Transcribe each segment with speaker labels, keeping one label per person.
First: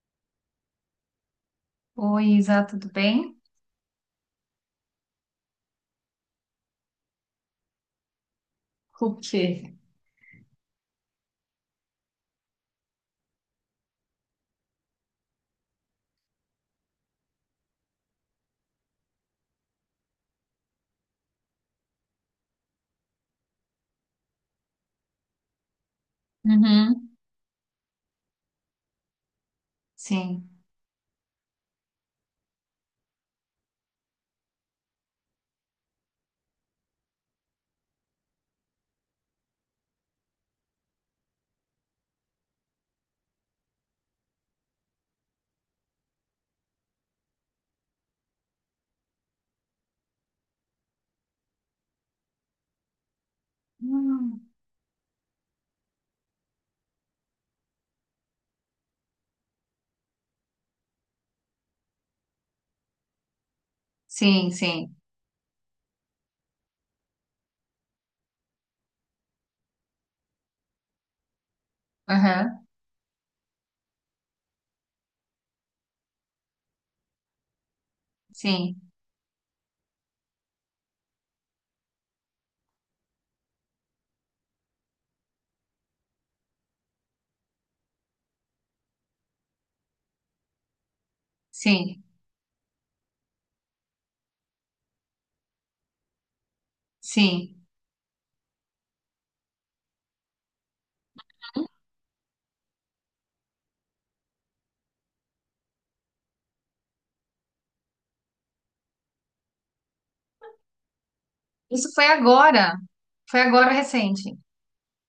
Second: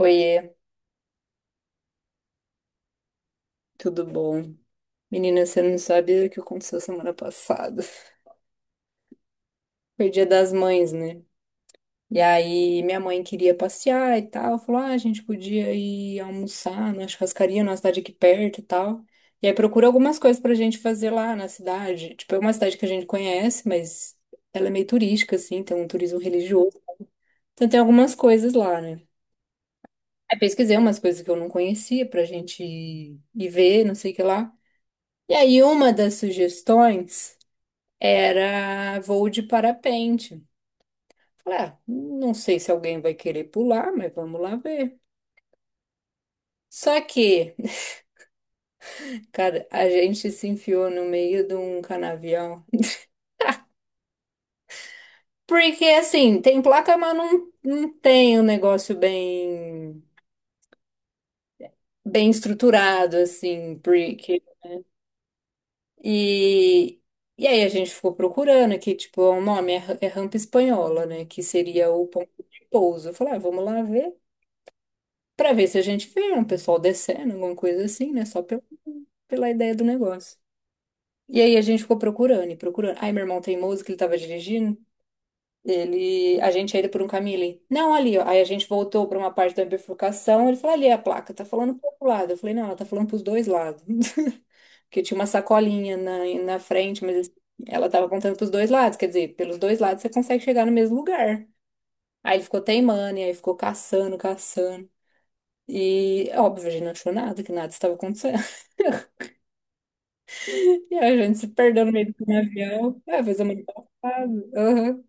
Speaker 1: Oiê,
Speaker 2: Oi, Isa, tudo bem?
Speaker 1: tudo bom? Menina, você não sabe o que aconteceu semana passada.
Speaker 2: O quê?
Speaker 1: Foi dia das mães, né? E aí minha mãe queria passear e tal, falou, ah, a gente podia ir almoçar na churrascaria, na cidade aqui perto e tal. E aí procura algumas coisas pra gente fazer lá na cidade. Tipo, é uma cidade que a gente conhece, mas ela é meio turística, assim, tem um turismo religioso.
Speaker 2: Uhum.
Speaker 1: Então tem algumas coisas lá, né? Aí
Speaker 2: Sim.
Speaker 1: pesquisei umas coisas que eu não conhecia pra gente ir ver, não sei o que lá. E aí uma das sugestões era voo de parapente. Falei, ah, não sei se alguém vai querer pular, mas vamos lá ver. Só que, cara, a gente se enfiou no meio de um canavial.
Speaker 2: Hum.
Speaker 1: Porque, assim, tem placa, mas não, não tem um negócio bem estruturado, assim, porque...
Speaker 2: Sim, sim.
Speaker 1: E, e aí a gente ficou procurando aqui, tipo, o nome é, é rampa espanhola, né? Que seria o ponto de
Speaker 2: Aham.
Speaker 1: pouso. Eu falei, ah, vamos lá ver. Pra ver se a gente vê um pessoal descendo, alguma coisa assim, né? Só pela,
Speaker 2: Sim,
Speaker 1: pela ideia do negócio. E aí a gente ficou procurando e procurando. Aí meu irmão teimoso que ele tava dirigindo, ele, a gente ia indo por um caminho ali. Não, ali, ó. Aí a gente voltou pra uma parte da bifurcação, ele falou, ali é a placa, tá falando pro
Speaker 2: sim,
Speaker 1: outro lado. Eu falei, não, ela tá falando pros dois lados. Porque tinha uma sacolinha na frente, mas assim,
Speaker 2: sim.
Speaker 1: ela tava apontando pros dois lados. Quer dizer, pelos dois lados você consegue chegar no mesmo lugar. Aí ele ficou teimando, e aí ficou caçando, caçando. E, óbvio, a gente não achou nada, que nada estava acontecendo. E a gente se perdeu no
Speaker 2: Isso
Speaker 1: meio
Speaker 2: foi
Speaker 1: do
Speaker 2: agora.
Speaker 1: canavial. É, fez
Speaker 2: Foi
Speaker 1: a mãe
Speaker 2: agora recente.
Speaker 1: passada. Aham.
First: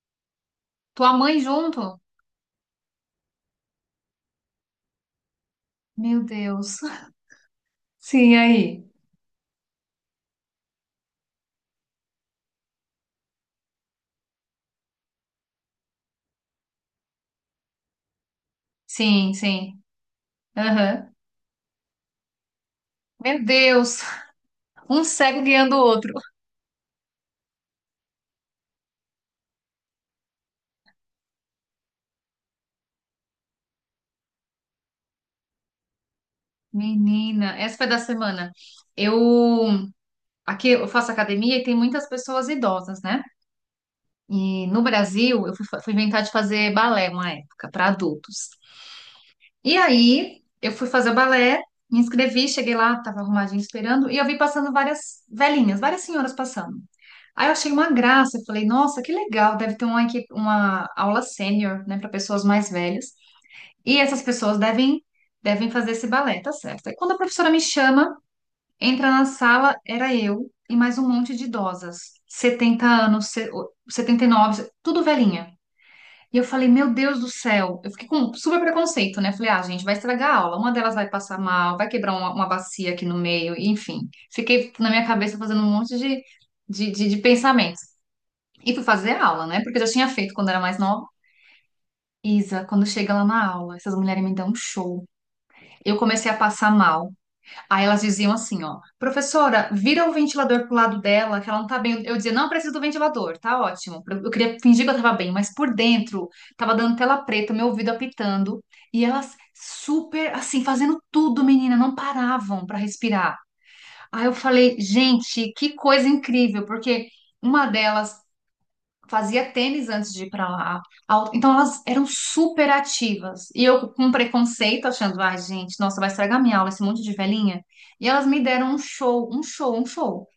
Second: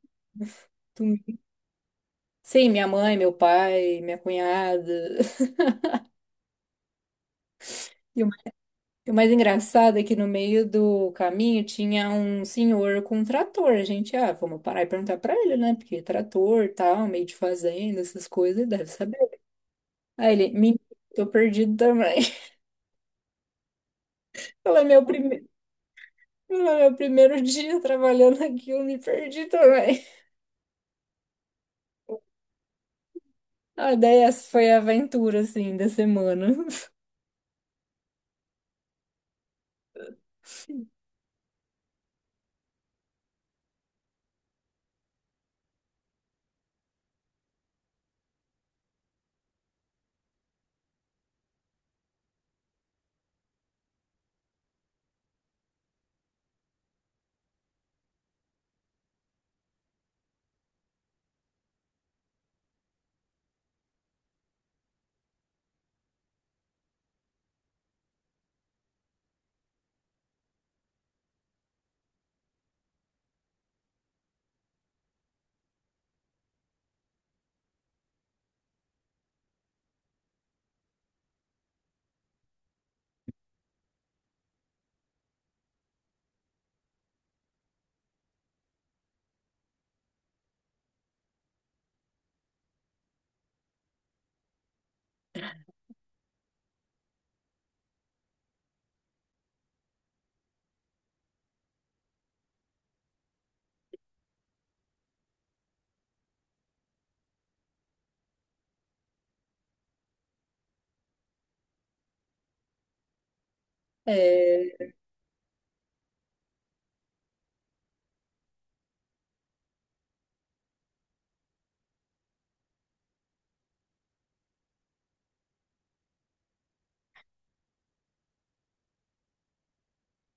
Speaker 2: Tua
Speaker 1: Tu-
Speaker 2: mãe junto?
Speaker 1: Sim, minha mãe, meu pai, minha cunhada.
Speaker 2: Meu Deus.
Speaker 1: E o
Speaker 2: Sim,
Speaker 1: mais
Speaker 2: aí.
Speaker 1: o mais engraçado é que no meio do caminho tinha um senhor com um trator. A gente, ah, vamos parar e perguntar pra ele, né? Porque trator, tal, meio de fazenda, essas coisas, deve saber.
Speaker 2: Sim, sim.
Speaker 1: Aí ele, me
Speaker 2: Aham.
Speaker 1: tô perdido também.
Speaker 2: Meu Deus,
Speaker 1: Ela é
Speaker 2: um
Speaker 1: meu
Speaker 2: cego
Speaker 1: primeiro.
Speaker 2: guiando o outro.
Speaker 1: Ela é Meu primeiro dia trabalhando aqui, eu me perdi também. A ideia é essa, foi a aventura, assim, da semana.
Speaker 2: Menina, essa foi da semana. Eu aqui eu faço academia e tem muitas pessoas idosas, né? E no Brasil eu fui, fui inventar de fazer balé uma época para adultos. E aí eu fui fazer o balé, me inscrevi, cheguei lá, tava arrumadinho esperando e eu vi passando várias velhinhas, várias senhoras passando. Aí eu achei uma graça, eu falei, nossa, que legal, deve ter uma, uma aula sênior, né, para pessoas mais velhas. E essas pessoas devem fazer esse balé, tá certo. Aí quando a professora me chama, entra na sala, era eu e mais um monte de idosas, 70 anos, 79, tudo velhinha. E eu falei, meu Deus do céu, eu fiquei com super preconceito, né? Falei, ah, gente, vai estragar a aula, uma delas vai passar mal, vai quebrar uma bacia aqui no meio, enfim. Fiquei na minha cabeça fazendo um monte de, de pensamentos. E fui fazer a aula, né? Porque eu já tinha feito quando era mais nova. Isa, quando chega lá na aula, essas mulheres me dão um show. Eu comecei a passar mal. Aí elas diziam assim, ó, professora, vira o ventilador pro lado dela, que ela não tá bem. Eu dizia, não preciso do ventilador, tá ótimo. Eu queria fingir que eu tava bem, mas por dentro tava dando tela preta, meu ouvido apitando, e elas super assim, fazendo tudo, menina, não paravam para respirar. Aí eu falei,
Speaker 1: É,
Speaker 2: gente, que coisa incrível, porque uma delas fazia tênis antes de ir para lá. Então elas eram super ativas. E eu com preconceito, achando, ai, gente, nossa, vai estragar minha aula, esse monte de velhinha. E elas me deram um show, um show, um show.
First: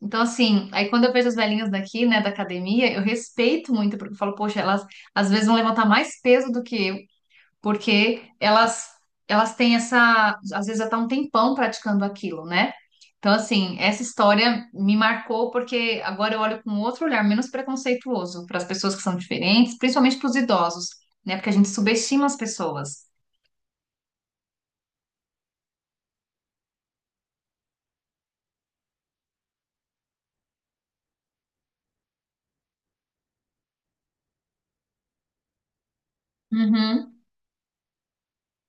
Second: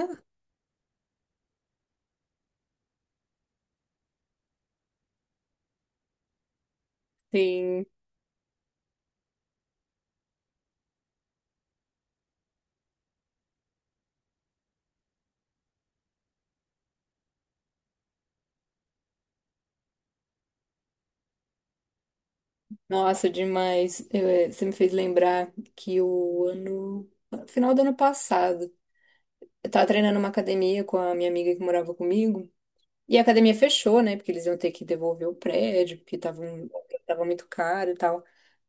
Speaker 2: Então, assim, aí quando eu vejo as velhinhas daqui, né, da academia, eu respeito muito, porque eu falo, poxa, elas às vezes vão levantar mais peso do que eu
Speaker 1: sim.
Speaker 2: porque elas têm essa, às vezes até um tempão praticando aquilo, né? Então, assim, essa história me marcou porque agora eu olho com outro olhar menos preconceituoso para as pessoas que são diferentes, principalmente para os idosos, né? Porque a gente subestima as pessoas.
Speaker 1: Nossa, demais. Você me fez lembrar que o ano... Final do ano passado, eu tava treinando uma academia com a minha amiga que morava comigo. E a academia fechou, né? Porque eles iam ter que devolver o prédio, porque tava,
Speaker 2: Uhum.
Speaker 1: tava muito caro e tal.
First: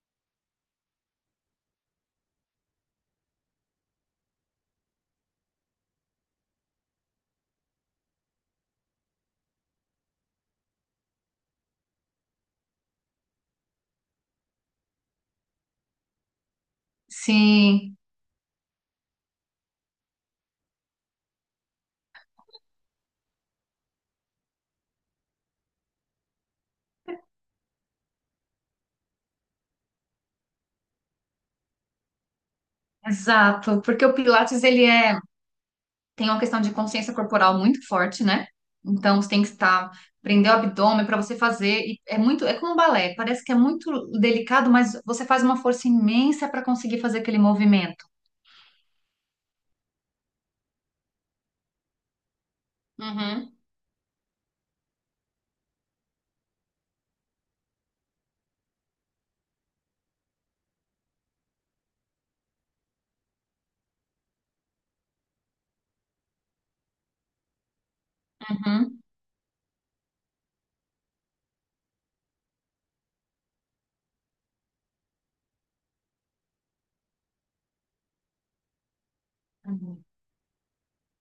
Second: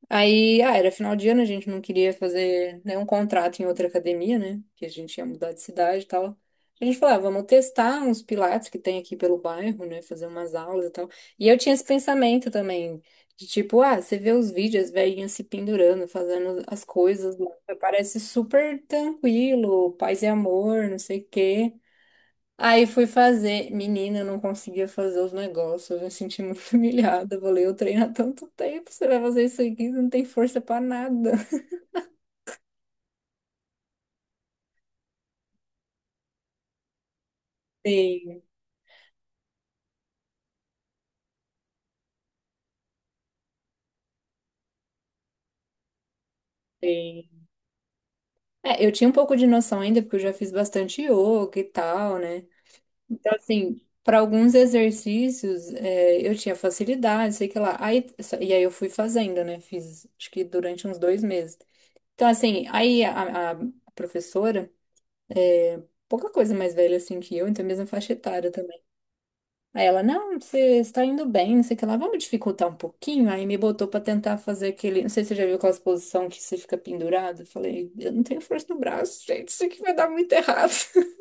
Speaker 1: Aí, ah, era final de ano, a gente não queria fazer nenhum contrato em outra academia, né? Que a gente ia mudar de cidade e tal. A gente falou, ah, vamos testar uns pilates que tem aqui pelo bairro, né? Fazer umas aulas e tal. E eu tinha esse pensamento também, de tipo, ah, você vê os vídeos, as velhinhas se pendurando, fazendo as coisas lá.
Speaker 2: Sim,
Speaker 1: Parece super tranquilo, paz e amor, não sei o quê. Aí fui fazer. Menina, eu não conseguia fazer os negócios. Eu me senti muito humilhada. Eu falei, eu treino há tanto tempo, você vai fazer isso aqui, você não tem força pra nada.
Speaker 2: exato. Porque o Pilates, ele tem uma questão de consciência corporal muito forte,
Speaker 1: Sim,
Speaker 2: né? Então você tem que estar, prender o abdômen para você fazer. E é muito, é como um balé, parece que é muito delicado, mas você faz uma força imensa para conseguir fazer aquele
Speaker 1: sim.
Speaker 2: movimento.
Speaker 1: É, eu tinha um pouco de noção ainda, porque eu já fiz bastante yoga e tal, né? Então,
Speaker 2: Uhum,
Speaker 1: assim, para alguns exercícios, é, eu tinha facilidade, sei que lá. Aí, e aí eu fui fazendo, né? Fiz, acho que durante uns 2 meses. Então, assim, aí a professora, é, pouca coisa mais velha assim que eu, então mesma faixa etária.
Speaker 2: uhum,
Speaker 1: Aí ela, não, você está indo bem, não sei o que lá, vamos dificultar um pouquinho. Aí me botou pra tentar fazer aquele. Não sei se você já viu aquela posição que você fica pendurado. Eu falei, eu não tenho força no braço, gente, isso aqui vai
Speaker 2: uhum.
Speaker 1: dar muito errado.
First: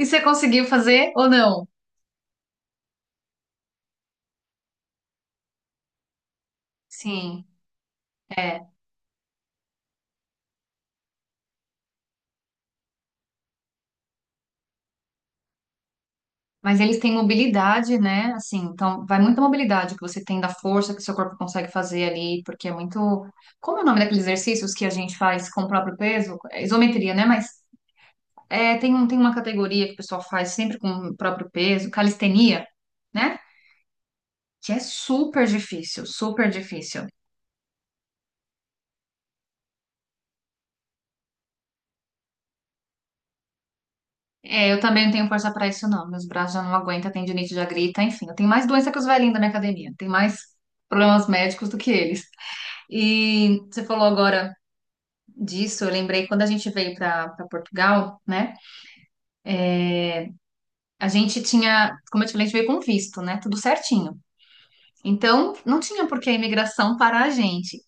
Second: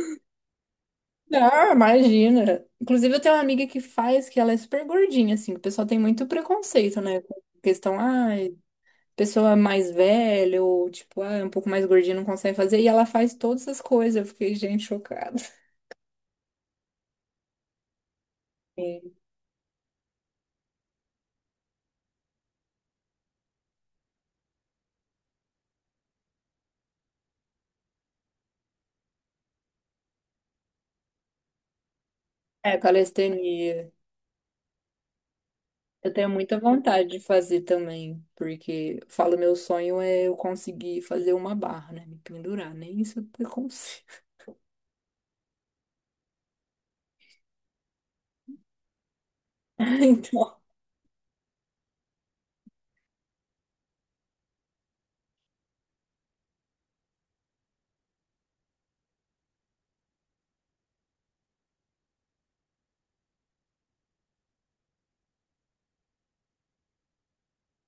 Speaker 2: E você conseguiu fazer ou não?
Speaker 1: Não, imagina. Inclusive, eu tenho uma amiga que faz, que ela é super gordinha, assim, que o pessoal tem muito preconceito, né? Com
Speaker 2: Sim,
Speaker 1: questão, ai,
Speaker 2: é.
Speaker 1: pessoa mais velha, ou tipo, ah, é um pouco mais gordinha, não consegue fazer. E ela faz todas as coisas. Eu fiquei, gente, chocada.
Speaker 2: Mas eles têm mobilidade, né? Assim, então
Speaker 1: Sim.
Speaker 2: vai muita mobilidade que você tem da força que seu corpo consegue fazer ali, porque é muito. Como é o nome daqueles exercícios que a gente faz com o próprio peso? É isometria, né? Mas é, tem, um, tem uma categoria que o pessoal faz sempre com o próprio peso, calistenia,
Speaker 1: É,
Speaker 2: né?
Speaker 1: calistenia.
Speaker 2: Que é super difícil,
Speaker 1: Eu tenho
Speaker 2: super
Speaker 1: muita
Speaker 2: difícil.
Speaker 1: vontade de fazer também, porque eu falo, meu sonho é eu conseguir fazer uma barra, né? Me pendurar, nem isso eu consigo.
Speaker 2: É, eu também não tenho força pra isso, não. Meus braços já não aguentam, tendinite já grita, enfim. Eu tenho mais doença que os velhinhos da minha academia. Tenho mais
Speaker 1: Então,
Speaker 2: problemas médicos do que eles. E você falou agora disso, eu lembrei quando a gente veio pra Portugal, né? A gente tinha, como eu te falei, a gente veio com visto, né? Tudo certinho. Então, não tinha por que a imigração parar a gente.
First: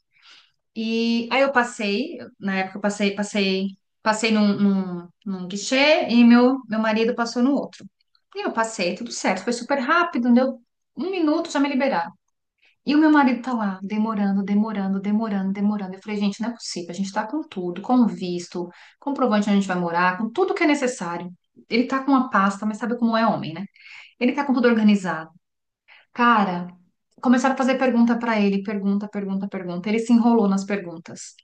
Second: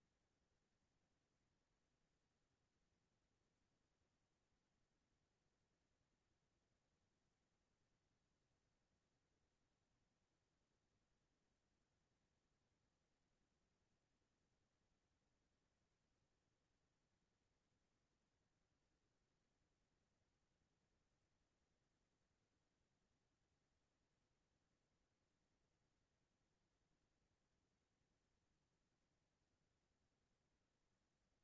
Speaker 2: E aí eu passei, na época eu passei num guichê e meu marido passou no outro. E eu passei, tudo certo, foi super rápido, deu 1 minuto, já me liberaram. E o meu marido tá lá, demorando. Eu falei, gente, não é possível, a gente tá com tudo, com o visto, comprovante onde a gente vai morar, com tudo que é necessário. Ele tá com uma pasta, mas sabe como é homem, né? Ele tá com tudo organizado. Cara, começaram a fazer pergunta pra ele, pergunta. Ele se enrolou nas perguntas.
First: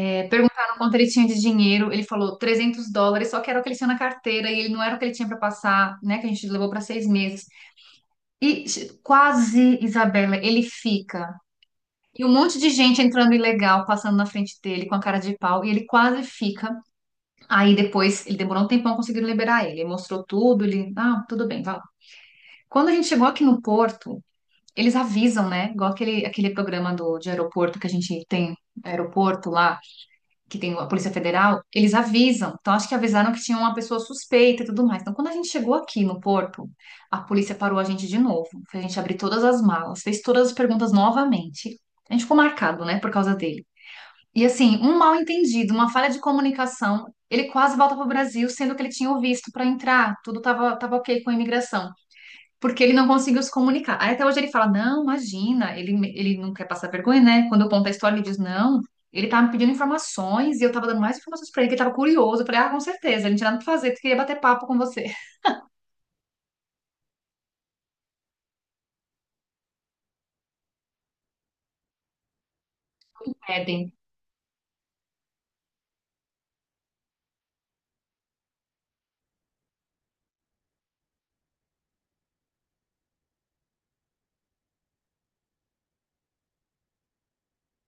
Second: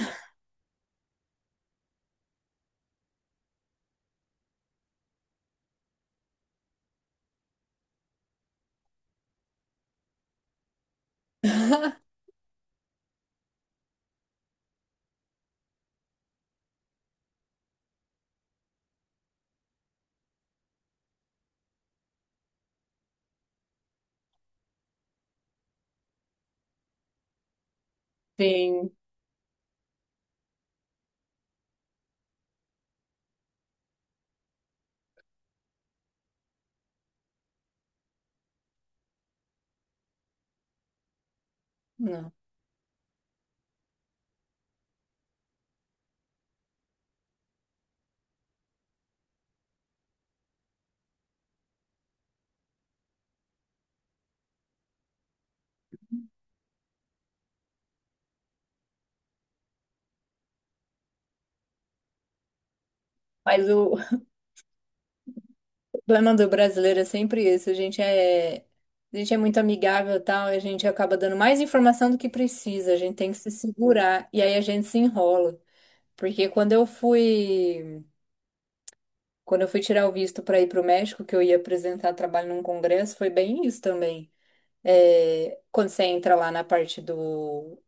Speaker 2: É, perguntaram quanto ele tinha de dinheiro, ele falou US$ 300, só que era o que ele tinha na carteira e ele não era o que ele tinha para passar, né? Que a gente levou para 6 meses. E quase, Isabela, ele fica. E um monte de gente entrando ilegal, passando na frente dele com a cara de pau, e ele quase fica. Aí depois, ele demorou um tempão conseguindo liberar ele. Ele mostrou tudo, ele, ah, tudo bem, vai lá. Quando a gente chegou aqui no Porto, eles avisam, né? Igual aquele, aquele programa do, de aeroporto que a gente tem,
Speaker 1: sim,
Speaker 2: aeroporto lá que tem a Polícia Federal, eles avisam. Então, acho que avisaram que tinha uma pessoa suspeita e tudo mais. Então, quando a gente chegou aqui no porto, a polícia parou a gente de novo. Fez a gente abrir todas as malas, fez todas as perguntas novamente. A gente
Speaker 1: não.
Speaker 2: ficou marcado, né, por causa dele. E assim, um mal entendido, uma falha de comunicação, ele quase volta para o Brasil, sendo que ele tinha o visto para entrar, tudo estava tava ok com a imigração porque ele não conseguiu se comunicar. Aí até hoje ele fala, não, imagina, ele não quer passar vergonha, né? Quando eu conto a história, ele diz, não, ele tava me pedindo informações e eu tava dando mais informações pra ele, que ele tava curioso. Eu falei, ah, com certeza, ele não tinha nada
Speaker 1: Mas
Speaker 2: pra fazer,
Speaker 1: o
Speaker 2: tu queria bater papo com você.
Speaker 1: problema do brasileiro é sempre esse, a gente é muito amigável e tal, e a gente acaba dando mais informação do que precisa, a gente tem que se
Speaker 2: Pedem.
Speaker 1: segurar, e aí a gente se enrola. Porque quando eu fui tirar o visto para ir para o México, que eu ia apresentar trabalho num congresso, foi bem isso também. É, quando você entra lá na parte do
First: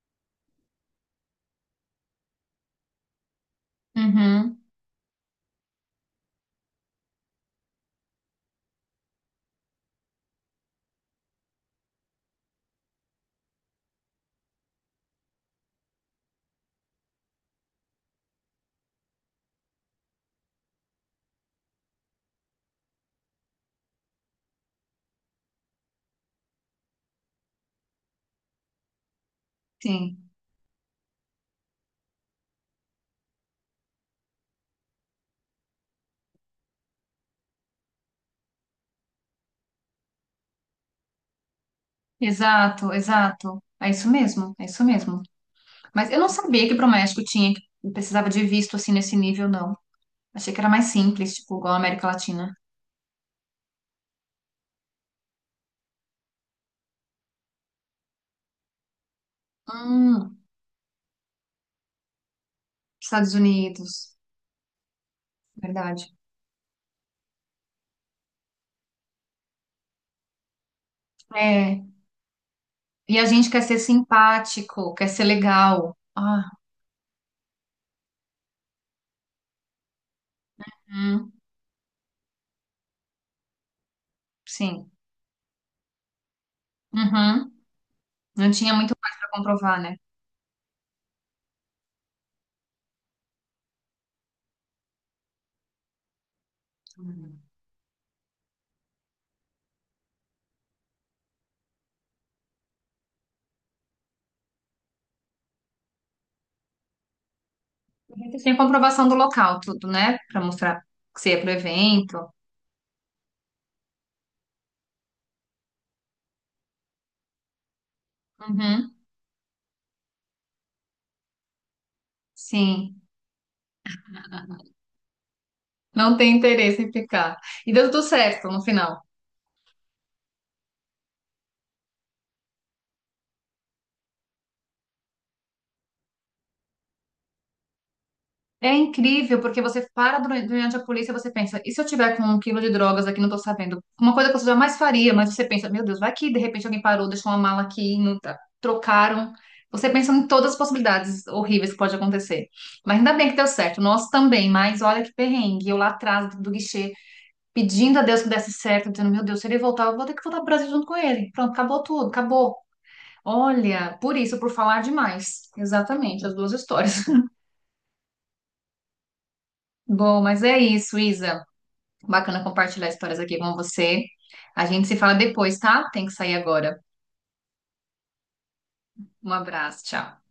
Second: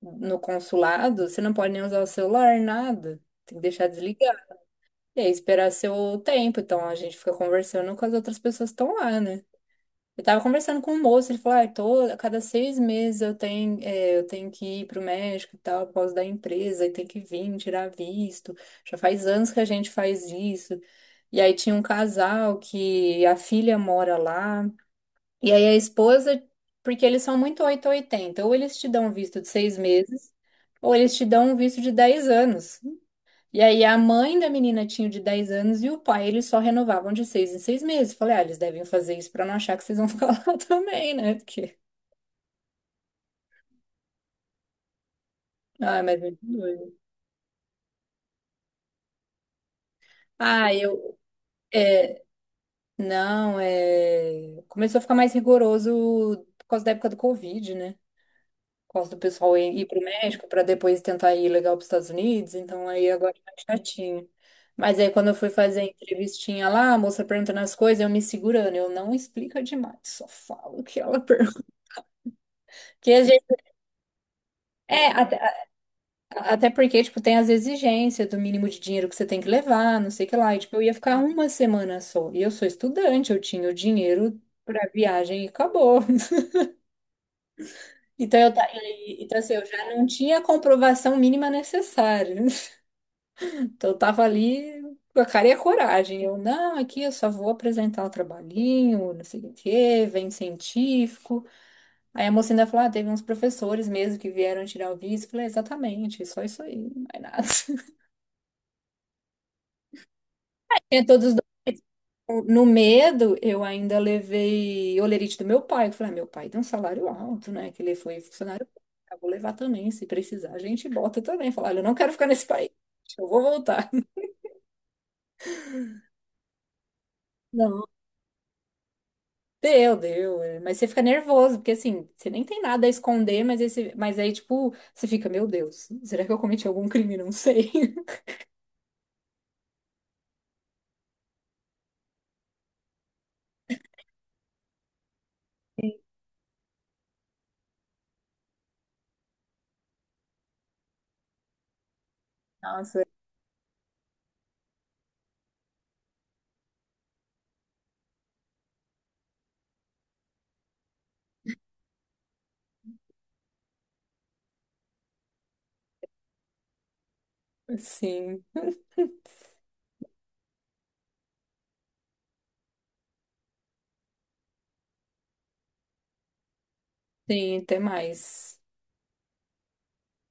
Speaker 1: no consulado, você não pode nem usar o celular, nada. Tem que deixar desligado
Speaker 2: Uhum,
Speaker 1: e aí esperar seu tempo. Então a gente fica conversando com as outras pessoas que estão lá, né? Eu tava conversando com um moço, ele falou, ah, tô, a cada 6 meses eu tenho, é, eu tenho que ir pro México e tal, por causa da empresa, e tem que vir, tirar visto. Já faz anos que a gente faz isso. E aí tinha um casal que a filha mora lá. E aí a esposa, porque eles são muito 880, ou oitenta, ou eles te dão um visto de seis
Speaker 2: sim.
Speaker 1: meses, ou eles te dão um visto de 10 anos. E aí a mãe da menina tinha o de 10 anos e o pai, eles só renovavam de 6 em 6 meses. Falei, ah, eles devem fazer isso pra não achar que vocês vão ficar lá também, né? Porque...
Speaker 2: Exato, exato. É isso mesmo, é isso mesmo.
Speaker 1: Ah,
Speaker 2: Mas
Speaker 1: mas é
Speaker 2: eu não
Speaker 1: muito
Speaker 2: sabia que pro
Speaker 1: doido.
Speaker 2: México tinha, que precisava de visto assim nesse nível, não. Achei que era
Speaker 1: Ah,
Speaker 2: mais
Speaker 1: eu...
Speaker 2: simples, tipo, igual a América
Speaker 1: É,
Speaker 2: Latina.
Speaker 1: não, é... Começou a ficar mais rigoroso por causa da época do Covid, né? Gosto do pessoal ir para o
Speaker 2: Hum,
Speaker 1: México para depois tentar ir legal para os Estados Unidos, então aí agora
Speaker 2: Estados
Speaker 1: é mais
Speaker 2: Unidos,
Speaker 1: chatinho. Mas aí quando eu fui fazer a
Speaker 2: verdade.
Speaker 1: entrevistinha lá, a moça perguntando as coisas, eu me segurando, eu não explico demais, só falo o que ela pergunta.
Speaker 2: É,
Speaker 1: Porque,
Speaker 2: e a
Speaker 1: às
Speaker 2: gente
Speaker 1: vezes-
Speaker 2: quer ser simpático,
Speaker 1: É,
Speaker 2: quer ser legal. Ah,
Speaker 1: até porque, tipo, tem as exigências do mínimo de dinheiro que você tem que levar, não sei o que lá, e tipo, eu ia ficar
Speaker 2: hum,
Speaker 1: uma semana só, e eu sou estudante, eu tinha o dinheiro para
Speaker 2: sim.
Speaker 1: viagem e acabou.
Speaker 2: Uhum.
Speaker 1: Então,
Speaker 2: Não tinha muito mais para
Speaker 1: então, assim, eu
Speaker 2: comprovar,
Speaker 1: já
Speaker 2: né?
Speaker 1: não tinha a comprovação mínima necessária. Então, eu tava ali com a cara e a coragem. Eu, não, aqui eu só
Speaker 2: Uhum.
Speaker 1: vou apresentar o trabalhinho, não sei o quê, vem científico. Aí a moça ainda falou, ah, teve uns professores mesmo que vieram tirar o visto. Eu falei, exatamente, só isso aí, não é nada.
Speaker 2: Você tem comprovação do local, tudo, né? Para mostrar
Speaker 1: Tinha
Speaker 2: que
Speaker 1: todos
Speaker 2: você
Speaker 1: os
Speaker 2: ia pro
Speaker 1: documentos.
Speaker 2: evento.
Speaker 1: No medo, eu ainda levei olerite do meu pai. Eu falei, ah, meu pai tem um salário alto, né? Que ele foi funcionário público.
Speaker 2: Uhum.
Speaker 1: Eu vou levar também, se precisar, a gente bota também. Falar, olha, eu não quero ficar nesse país,
Speaker 2: Sim.
Speaker 1: eu vou voltar.
Speaker 2: Não tem interesse em ficar. E
Speaker 1: Não.
Speaker 2: deu tudo certo no final.
Speaker 1: Deu, deu. É, mas você fica nervoso, porque assim, você nem tem nada a esconder, mas, esse, mas aí, tipo, você fica, meu Deus, será que eu cometi algum crime? Não sei.
Speaker 2: É incrível, porque você para durante a polícia, e você pensa, e se eu tiver com um quilo de drogas aqui, não tô sabendo? Uma coisa que você jamais faria, mas você pensa, meu Deus, vai que de repente alguém parou, deixou uma mala aqui, não tá- trocaram. Você pensa em todas as possibilidades horríveis que pode acontecer. Mas
Speaker 1: Nossa,
Speaker 2: ainda bem que deu certo, nós também, mas olha que perrengue, eu lá atrás do, do guichê, pedindo a Deus que desse certo, dizendo, meu Deus, se ele voltar, eu vou ter que voltar pro Brasil junto com ele. Pronto, acabou tudo, acabou. Olha, por isso, por falar demais. Exatamente, as duas histórias.
Speaker 1: sim.
Speaker 2: Bom, mas é isso, Isa. Bacana compartilhar histórias aqui com você. A gente se fala depois, tá? Tem que sair agora.
Speaker 1: Sim, até mais.
Speaker 2: Um abraço, tchau.